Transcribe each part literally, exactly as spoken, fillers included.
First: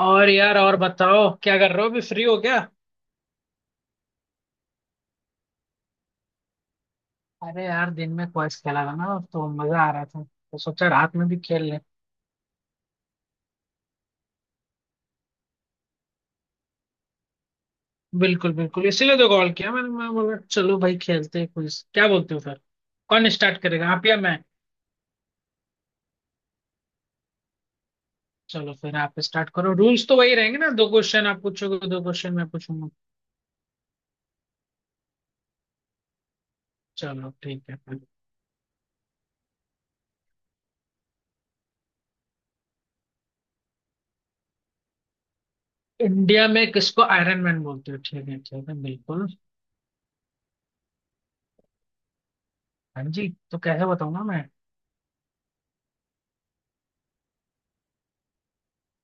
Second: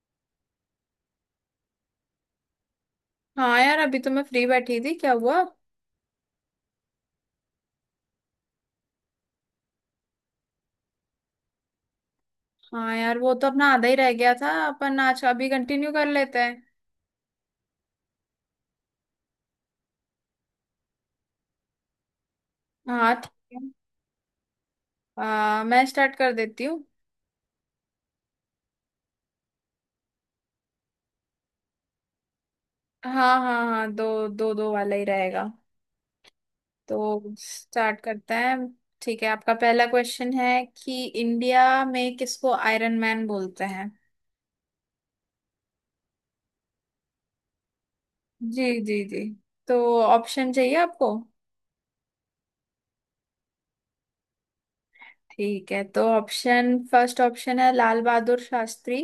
और यार, और बताओ क्या कर रहे हो? अभी फ्री हो क्या? हाँ यार, अभी तो मैं फ्री बैठी थी। क्या हुआ? अरे यार, दिन में क्वेस्ट खेला था ना, तो मजा आ रहा था। तो सोचा रात में भी खेल लें। हाँ यार, वो तो अपना आधा ही रह गया था। अपन आज अभी कंटिन्यू कर लेते हैं। बिल्कुल बिल्कुल, इसीलिए तो कॉल किया मैंने। मैं बोला, चलो भाई खेलते हैं क्विज, क्या बोलते हो फिर? हाँ कौन ठीक स्टार्ट करेगा, आप या मैं? है। आ, मैं स्टार्ट कर देती हूँ। चलो फिर आप स्टार्ट करो। रूल्स तो वही रहेंगे ना, दो क्वेश्चन आप पूछोगे, दो क्वेश्चन मैं पूछूंगा। हाँ हाँ हाँ, दो दो दो वाला ही रहेगा। चलो तो ठीक है स्टार्ट फिर। करते हैं। ठीक है, आपका पहला क्वेश्चन है कि इंडिया में किसको आयरन मैन बोलते हैं? इंडिया में किसको आयरन मैन बोलते हो? ठीक है, जी ठीक है, जी जी। बिल्कुल। तो ऑप्शन चाहिए आपको? हाँ जी, तो कैसे बताऊंगा मैं? ठीक है, तो ऑप्शन, फर्स्ट ऑप्शन है लाल बहादुर शास्त्री।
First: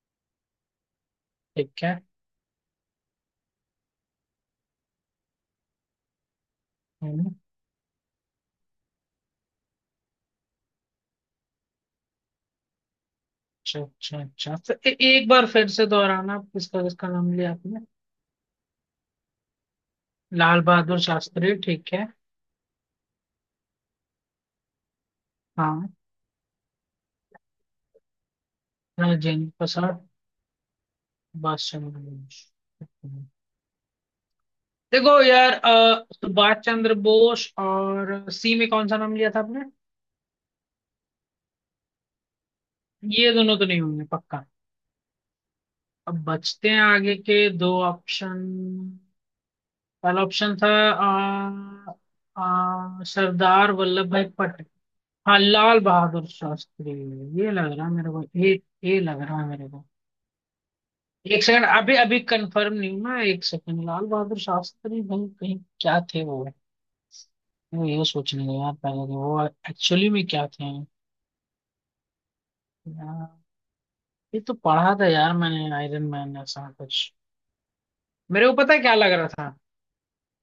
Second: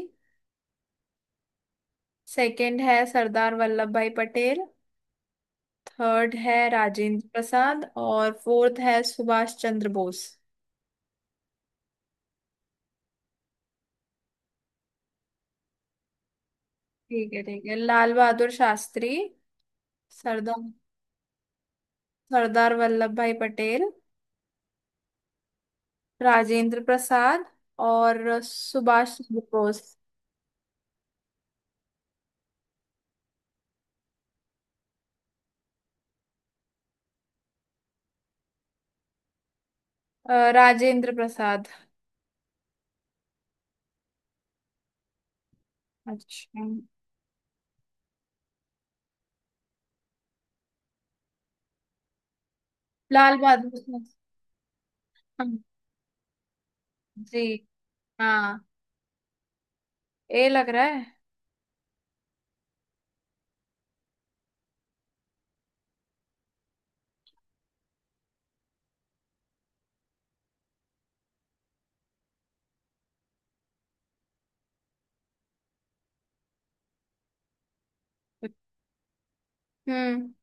ठीक है। सेकंड है सरदार वल्लभ भाई पटेल। थर्ड है राजेंद्र हम्म। प्रसाद और फोर्थ है सुभाष चंद्र बोस। अच्छा अच्छा अच्छा, तो ए, एक बार फिर से दोहराना, किसका किसका ठीक नाम है लिया ठीक है। आपने? लाल बहादुर शास्त्री, लाल सरदार बहादुर शास्त्री, ठीक है। सरदार वल्लभ भाई पटेल, हाँ। राजेंद्र प्रसाद और सुभाष चंद्र राजेंद्र बोस। प्रसाद। सुभाष चंद्र बोस। देखो यार, अ, सुभाष चंद्र बोस और सी में कौन सा नाम लिया था आपने? अ, राजेंद्र प्रसाद। ये दोनों तो नहीं होंगे पक्का। अब अच्छा, बचते हैं आगे के दो ऑप्शन। पहला ऑप्शन था अ, अ, लाल बहादुर सरदार वल्लभ शास्त्री, भाई। हाँ, हाँ, लाल बहादुर शास्त्री। जी ये लग रहा है मेरे को, ये। हाँ। ये लग रहा है मेरे को। ए लग रहा है। एक सेकंड, अभी अभी कंफर्म नहीं हूँ ना। एक सेकंड, लाल बहादुर शास्त्री भाई कहीं क्या थे वो? वो ये सोचने लगा यार पहले कि वो एक्चुअली में क्या थे। यार, ये तो पढ़ा था यार मैंने आयरन मैन, ऐसा कुछ। मेरे को पता है क्या लग रहा था। हम्म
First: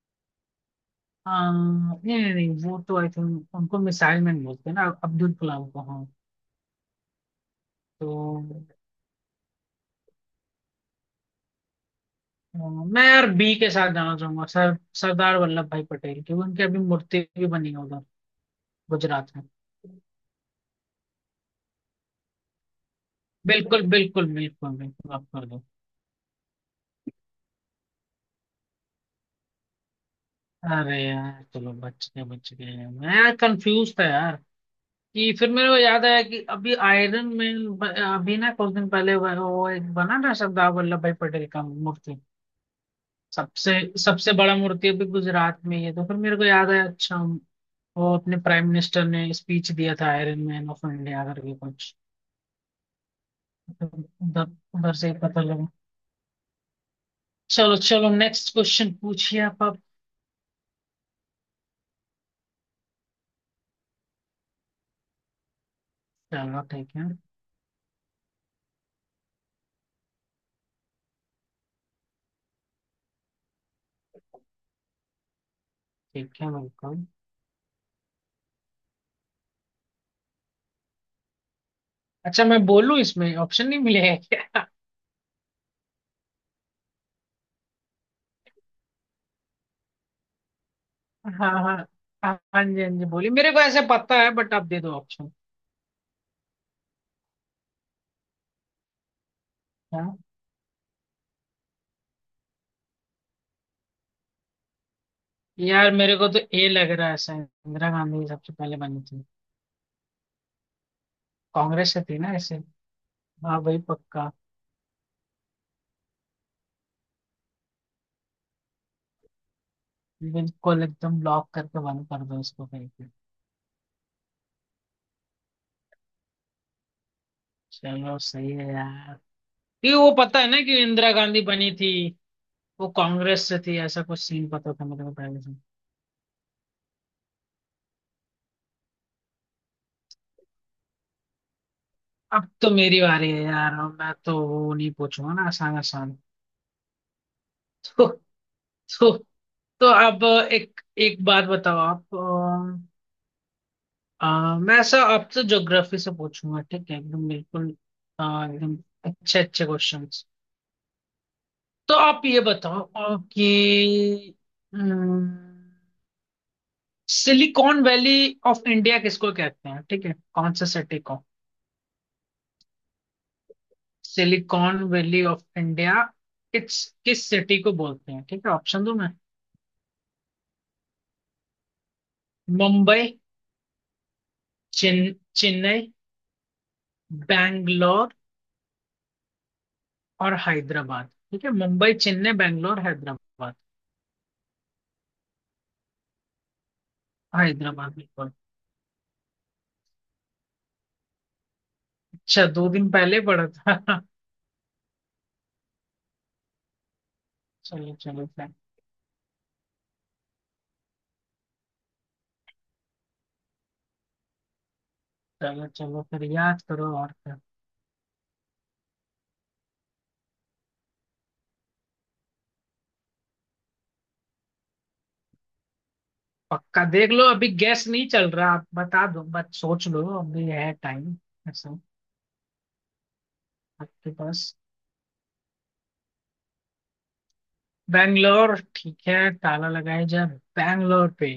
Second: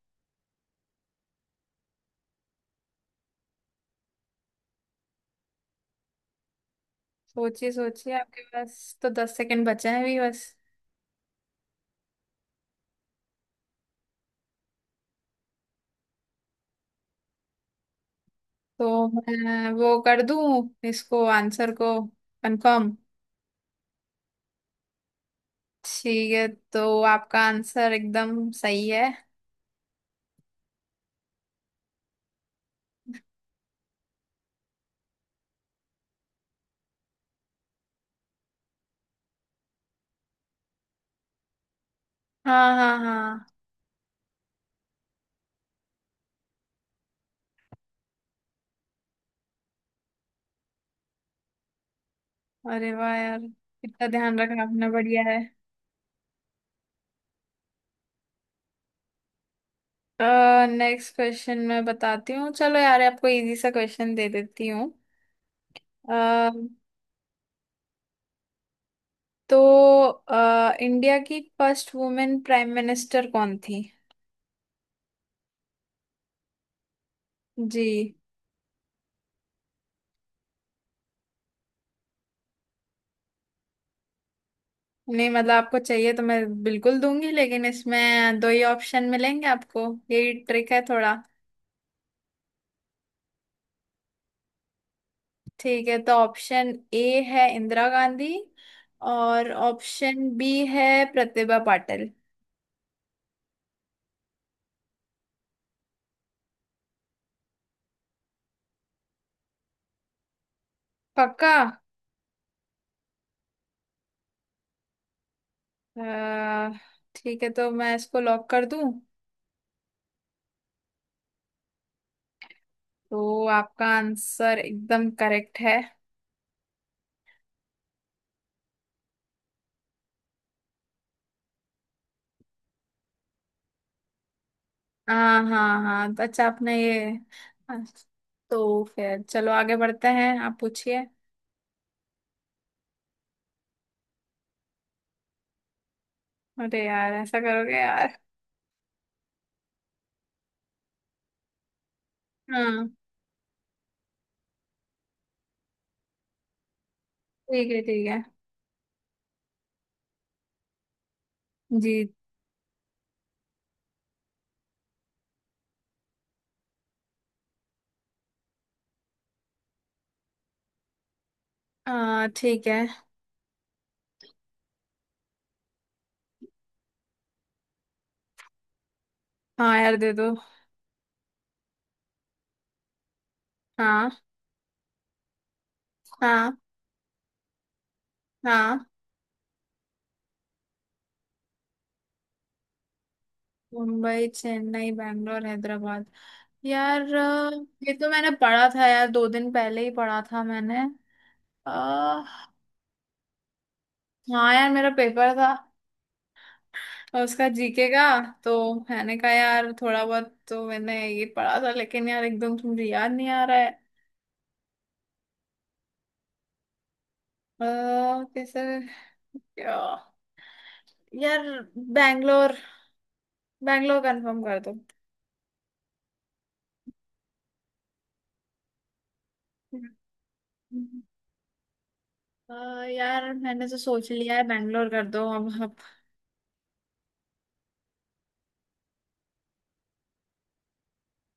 आ, नहीं नहीं नहीं, वो तो आई थिंक उनको मिसाइल मैन बोलते हैं ना, अब्दुल कलाम को। हाँ, सोचिए सोचिए, आपके तो पास तो दस सेकंड बचे हैं भी बस। हाँ, मैं यार बी के साथ जाना चाहूंगा। सर सरदार वल्लभ भाई पटेल की उनकी अभी मूर्ति भी बनी है उधर, तो गुजरात में। मैं वो कर दूं इसको, आंसर को कंफर्म? बिल्कुल बिल्कुल बिल्कुल बिल्कुल, आप कर दो। ठीक है, तो आपका आंसर एकदम सही है। अरे यार चलो, बच गए, बच गए। मैं यार कंफ्यूज था यार। कि फिर मेरे को याद आया कि अभी आयरन मैन ब- अभी ना कुछ दिन पहले वो वो एक बना ना, सरदार वल्लभ भाई पटेल का मूर्ति। हाँ हाँ हाँ। सबसे सबसे बड़ा मूर्ति अभी गुजरात में ही है, तो फिर मेरे को याद आया। अच्छा, वो अपने प्राइम मिनिस्टर ने स्पीच दिया था, आयरन मैन ऑफ इंडिया करके कुछ। अरे वाह यार, तो इतना ध्यान उधर रखना आपने, उधर से ही बढ़िया है। पता लगा। चलो चलो, नेक्स्ट क्वेश्चन पूछिए आप अब। नेक्स्ट क्वेश्चन मैं बताती हूँ। चलो यार, आपको इजी सा क्वेश्चन दे देती हूँ। अ, चलो ठीक है। तो अ, इंडिया की फर्स्ट वुमेन प्राइम मिनिस्टर कौन थी? ठीक है, बिल्कुल। जी। अच्छा मैं बोलूं, इसमें ऑप्शन नहीं मिलेगा क्या? नहीं मतलब आपको चाहिए तो मैं बिल्कुल दूंगी, लेकिन इसमें दो ही ऑप्शन मिलेंगे आपको। यही ट्रिक है थोड़ा। हाँ हाँ हाँ। हाँ जी, हाँ जी, बोलिए। मेरे को ऐसे पता है, बट आप दे दो ऑप्शन। ठीक है, तो ऑप्शन ए है इंदिरा गांधी। और हाँ ऑप्शन बी है प्रतिभा पाटिल। यार, मेरे को तो ए लग रहा है, शायद इंदिरा गांधी सबसे पहले बनी थी। पक्का? कांग्रेस से थी ना ऐसे। हाँ भाई, पक्का। अ, ठीक है, तो मैं इसको लॉक कर दूं? बिल्कुल एकदम, ब्लॉक करके बंद कर दो इसको कहीं पे। तो आपका आंसर एकदम करेक्ट है। चलो सही है यार। ये वो पता है ना कि इंदिरा गांधी बनी थी। वो कांग्रेस से थी, ऐसा कुछ सीन पता था मेरे को पहले हाँ से। हाँ हाँ, तो अच्छा आपने ये, हाँ, तो फिर चलो आगे बढ़ते हैं, आप पूछिए। अब तो मेरी बारी है यार। अब मैं तो वो नहीं पूछूंगा ना, आसान आसान। अरे यार, ऐसा करोगे तो यार? तो तो अब एक एक बात बताओ आप। हाँ अ, अ, मैं ऐसा आपसे ज्योग्राफी से पूछूंगा, ठीक है, एकदम बिल्कुल। ठीक है ठीक है। अ, एकदम अच्छे अच्छे क्वेश्चंस। जी। तो आप ये बताओ अ, कि सिलिकॉन वैली ऑफ इंडिया किसको कहते हैं? ठीक है, कौन से सिटी को? आ ठीक है। सिलिकॉन वैली ऑफ इंडिया किस किस सिटी को बोलते हैं? ठीक है, ऑप्शन दो मैं। हाँ यार, दे दो। मुंबई, हाँ चेन- चेन्नई, हाँ बैंगलोर हाँ, और हैदराबाद। ठीक है, मुंबई चेन्नई बैंगलोर हैदराबाद। मुंबई चेन्नई बैंगलोर हैदराबाद। यार, अ, ये हैदराबाद तो मैंने बिल्कुल। पढ़ा था यार, दो दिन पहले ही पढ़ा था मैंने। आ, अच्छा, दो दिन पहले पढ़ा था। हाँ यार, मेरा पेपर था। और उसका जी के चलो का। चलो फिर। तो मैंने कहा यार, थोड़ा बहुत तो मैंने ये पढ़ा था, लेकिन यार एकदम तुम याद नहीं आ रहा है। चलो चलो फिर याद करो, और क्या। अ, कैसे? क्या यार? बैंगलोर, बैंगलोर कंफर्म कर दो। पक्का देख लो, अभी गैस नहीं चल रहा, आप बता दो बस, सोच लो, अभी है टाइम ऐसा। अ, यार, मैंने तो सोच आपके लिया है, पास बैंगलोर कर दो अब अब। बैंगलोर, ठीक है, ताला लगाया जाए बैंगलोर पे।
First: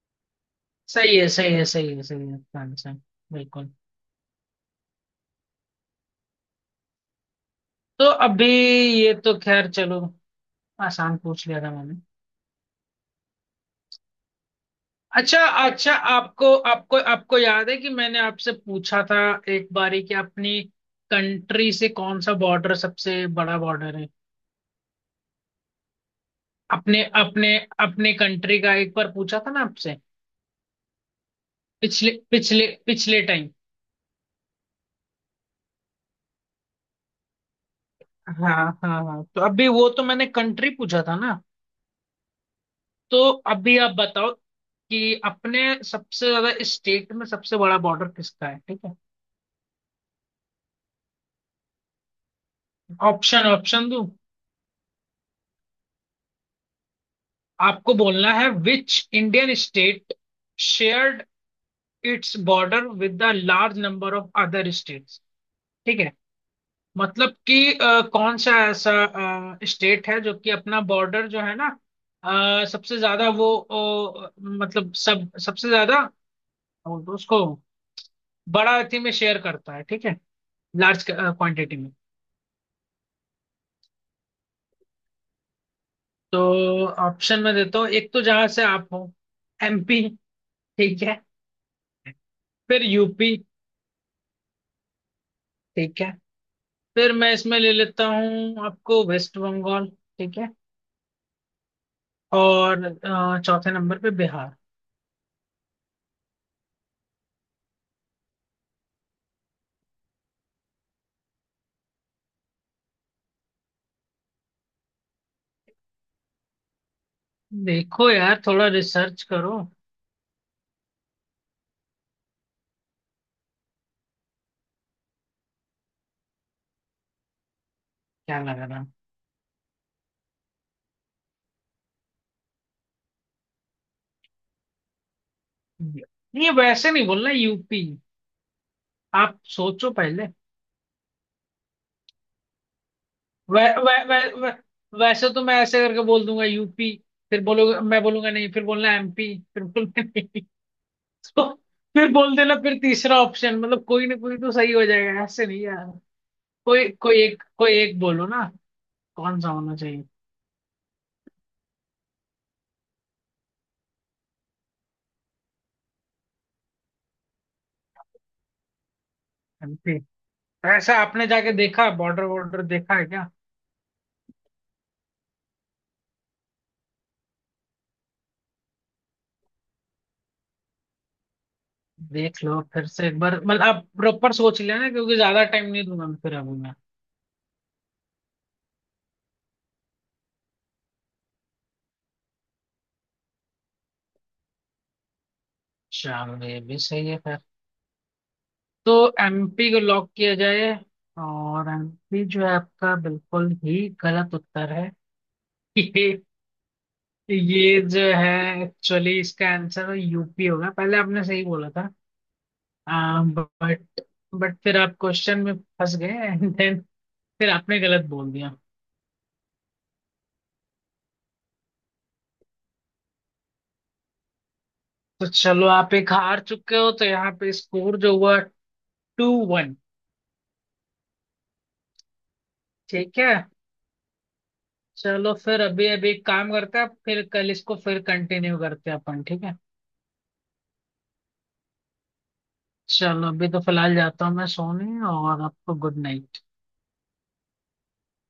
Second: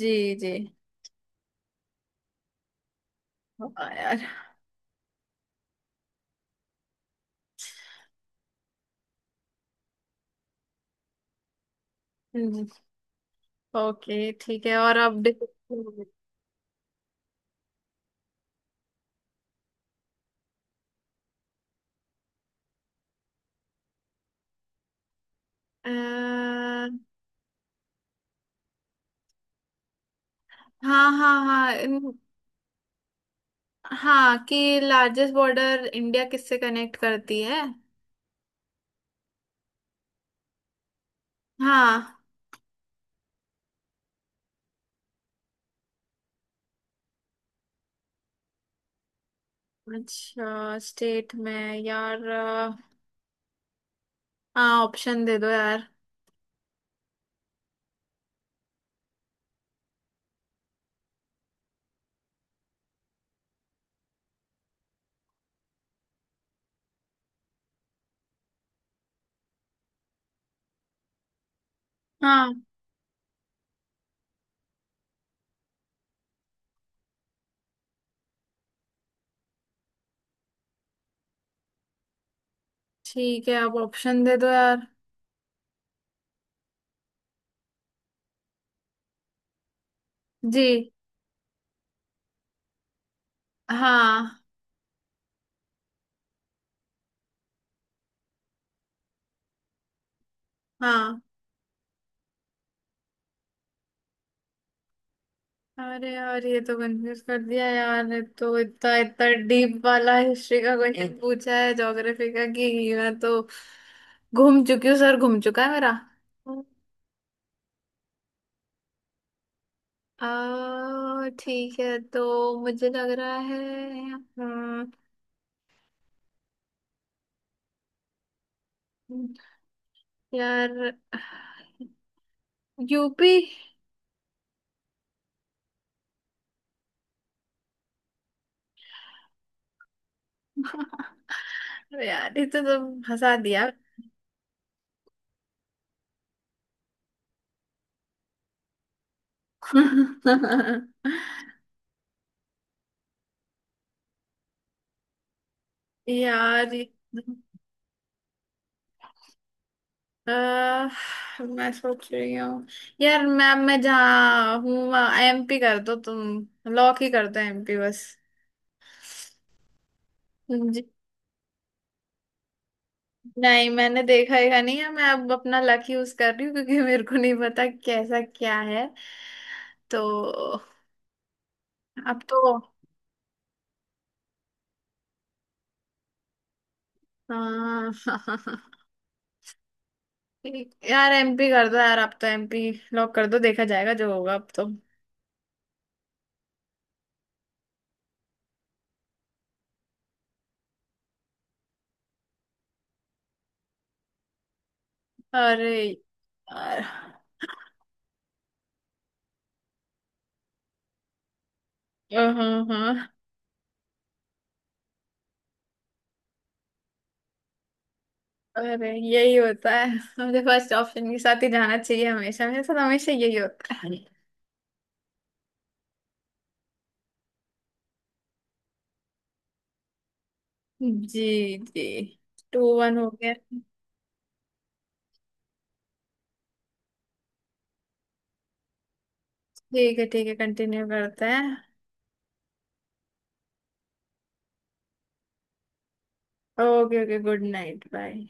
जी जी। सही है सही है सही है सही है, आपका आंसर बिल्कुल। हाँ यार। तो अभी ये तो खैर चलो, आसान पूछ लिया था मैंने। ओके ठीक है। और अब अच्छा, डिस- अच्छा, आपको आपको आपको याद है कि मैंने आपसे पूछा था एक बारी, कि अपनी कंट्री से कौन सा बॉर्डर सबसे बड़ा बॉर्डर है? अ, अपने अपने अपने कंट्री का एक बार पूछा था ना आपसे, हाँ हाँ हाँ, पिछले इन- पिछले पिछले टाइम। हाँ, कि लार्जेस्ट बॉर्डर इंडिया किससे कनेक्ट करती है। हाँ हाँ हाँ, तो अभी वो तो मैंने कंट्री पूछा था ना, हाँ, तो अभी आप बताओ कि अपने सबसे ज्यादा स्टेट में, सबसे बड़ा बॉर्डर किसका है, ठीक है? अच्छा स्टेट में। यार, अ, ऑप्शन ऑप्शन दूं? हाँ, ऑप्शन दे दो यार। आपको बोलना है which Indian state shared its border with the large number of other states, ठीक है? मतलब कि अ, कौन सा ऐसा स्टेट है जो कि अपना बॉर्डर जो है ना, हाँ अ, सबसे ज्यादा वो अ, मतलब सब सबसे ज्यादा उसको बड़ा अथी में शेयर करता है, ठीक है, लार्ज क्वांटिटी में। ठीक है, अब ऑप्शन दे दो यार। तो ऑप्शन में देता हूँ, एक तो जहां से आप हो, एमपी, जी, ठीक है। फिर यूपी, हाँ ठीक है। फिर मैं इसमें ले लेता हूँ आपको, वेस्ट बंगाल, ठीक है। हाँ। और अ, चौथे नंबर पे बिहार। अरे यार, ये तो कंफ्यूज कर दिया यार। ये तो इतना इतना डीप वाला हिस्ट्री का क्वेश्चन पूछा है, ज्योग्राफी का, कि मैं तो घूम चुकी हूँ, सर घूम चुका है मेरा। देखो यार, थोड़ा रिसर्च करो। आ, ठीक है, तो मुझे लग रहा है। हम्म, क्या लग रहा है? यार यू पी। नहीं, वैसे नहीं बोलना यूपी, आप सोचो पहले। अरे यार, ये तो तुम हंसा वै, दिया। वै, वै, वै, वैसे तो मैं ऐसे करके बोल दूंगा यूपी, फिर बोलोगे, मैं बोलूंगा नहीं, फिर बोलना एमपी, फिर बोलना। तो फिर बोल देना फिर तीसरा ऑप्शन, मतलब कोई ना कोई तो सही हो जाएगा, ऐसे नहीं यार। यार, ये- कोई कोई एक कोई एक बोलो ना, कौन सा होना चाहिए? अ, मैं सोच रही हूँ। यार मैम, मैं जहाँ हूँ वहाँ एम पी कर दो तुम। लॉक ही कर दो एम पी बस। एमपी। तो ऐसा आपने जाके देखा, बॉर्डर वॉर्डर देखा है क्या? नहीं, मैंने देखा ही नहीं है। मैं अब अपना लक यूज कर रही हूँ, क्योंकि मेरे को नहीं पता कैसा क्या है। तो अब तो, देख लो फिर से एक बार, मतलब आप प्रॉपर सोच लेना, क्योंकि ज्यादा टाइम नहीं दूंगा मैं फिर अभी मैं। हाँ यार एम पी कर दो यार, अब तो एम पी लॉक कर दो, देखा जाएगा जो होगा अब तो। शाम, ये भी सही है फिर। तो एमपी को लॉक किया जाए। और एमपी जो है, आपका बिल्कुल ही गलत उत्तर है। अरे यार। ये जो है, एक्चुअली इसका आंसर यूपी होगा। पहले आपने सही बोला था। हाँ हाँ। आ, बट बट फिर आप क्वेश्चन में फंस गए, एंड देन फिर आपने गलत बोल दिया। अरे यही होता है, मुझे फर्स्ट ऑप्शन के साथ ही जाना चाहिए हमेशा। मेरे साथ हमेशा यही होता है। तो चलो, आप एक हार चुके हो, तो यहाँ पे स्कोर जो हुआ, टू वन। जी जी। टू वन हो ठीक है, गया। चलो फिर अभी अभी एक काम करते हैं, फिर कल इसको फिर कंटिन्यू करते हैं अपन, ठीक है। ठीक है ठीक है, कंटिन्यू करते हैं। चलो, अभी तो फिलहाल जाता हूँ मैं सोने, और आपको good night. Okay okay, good night bye.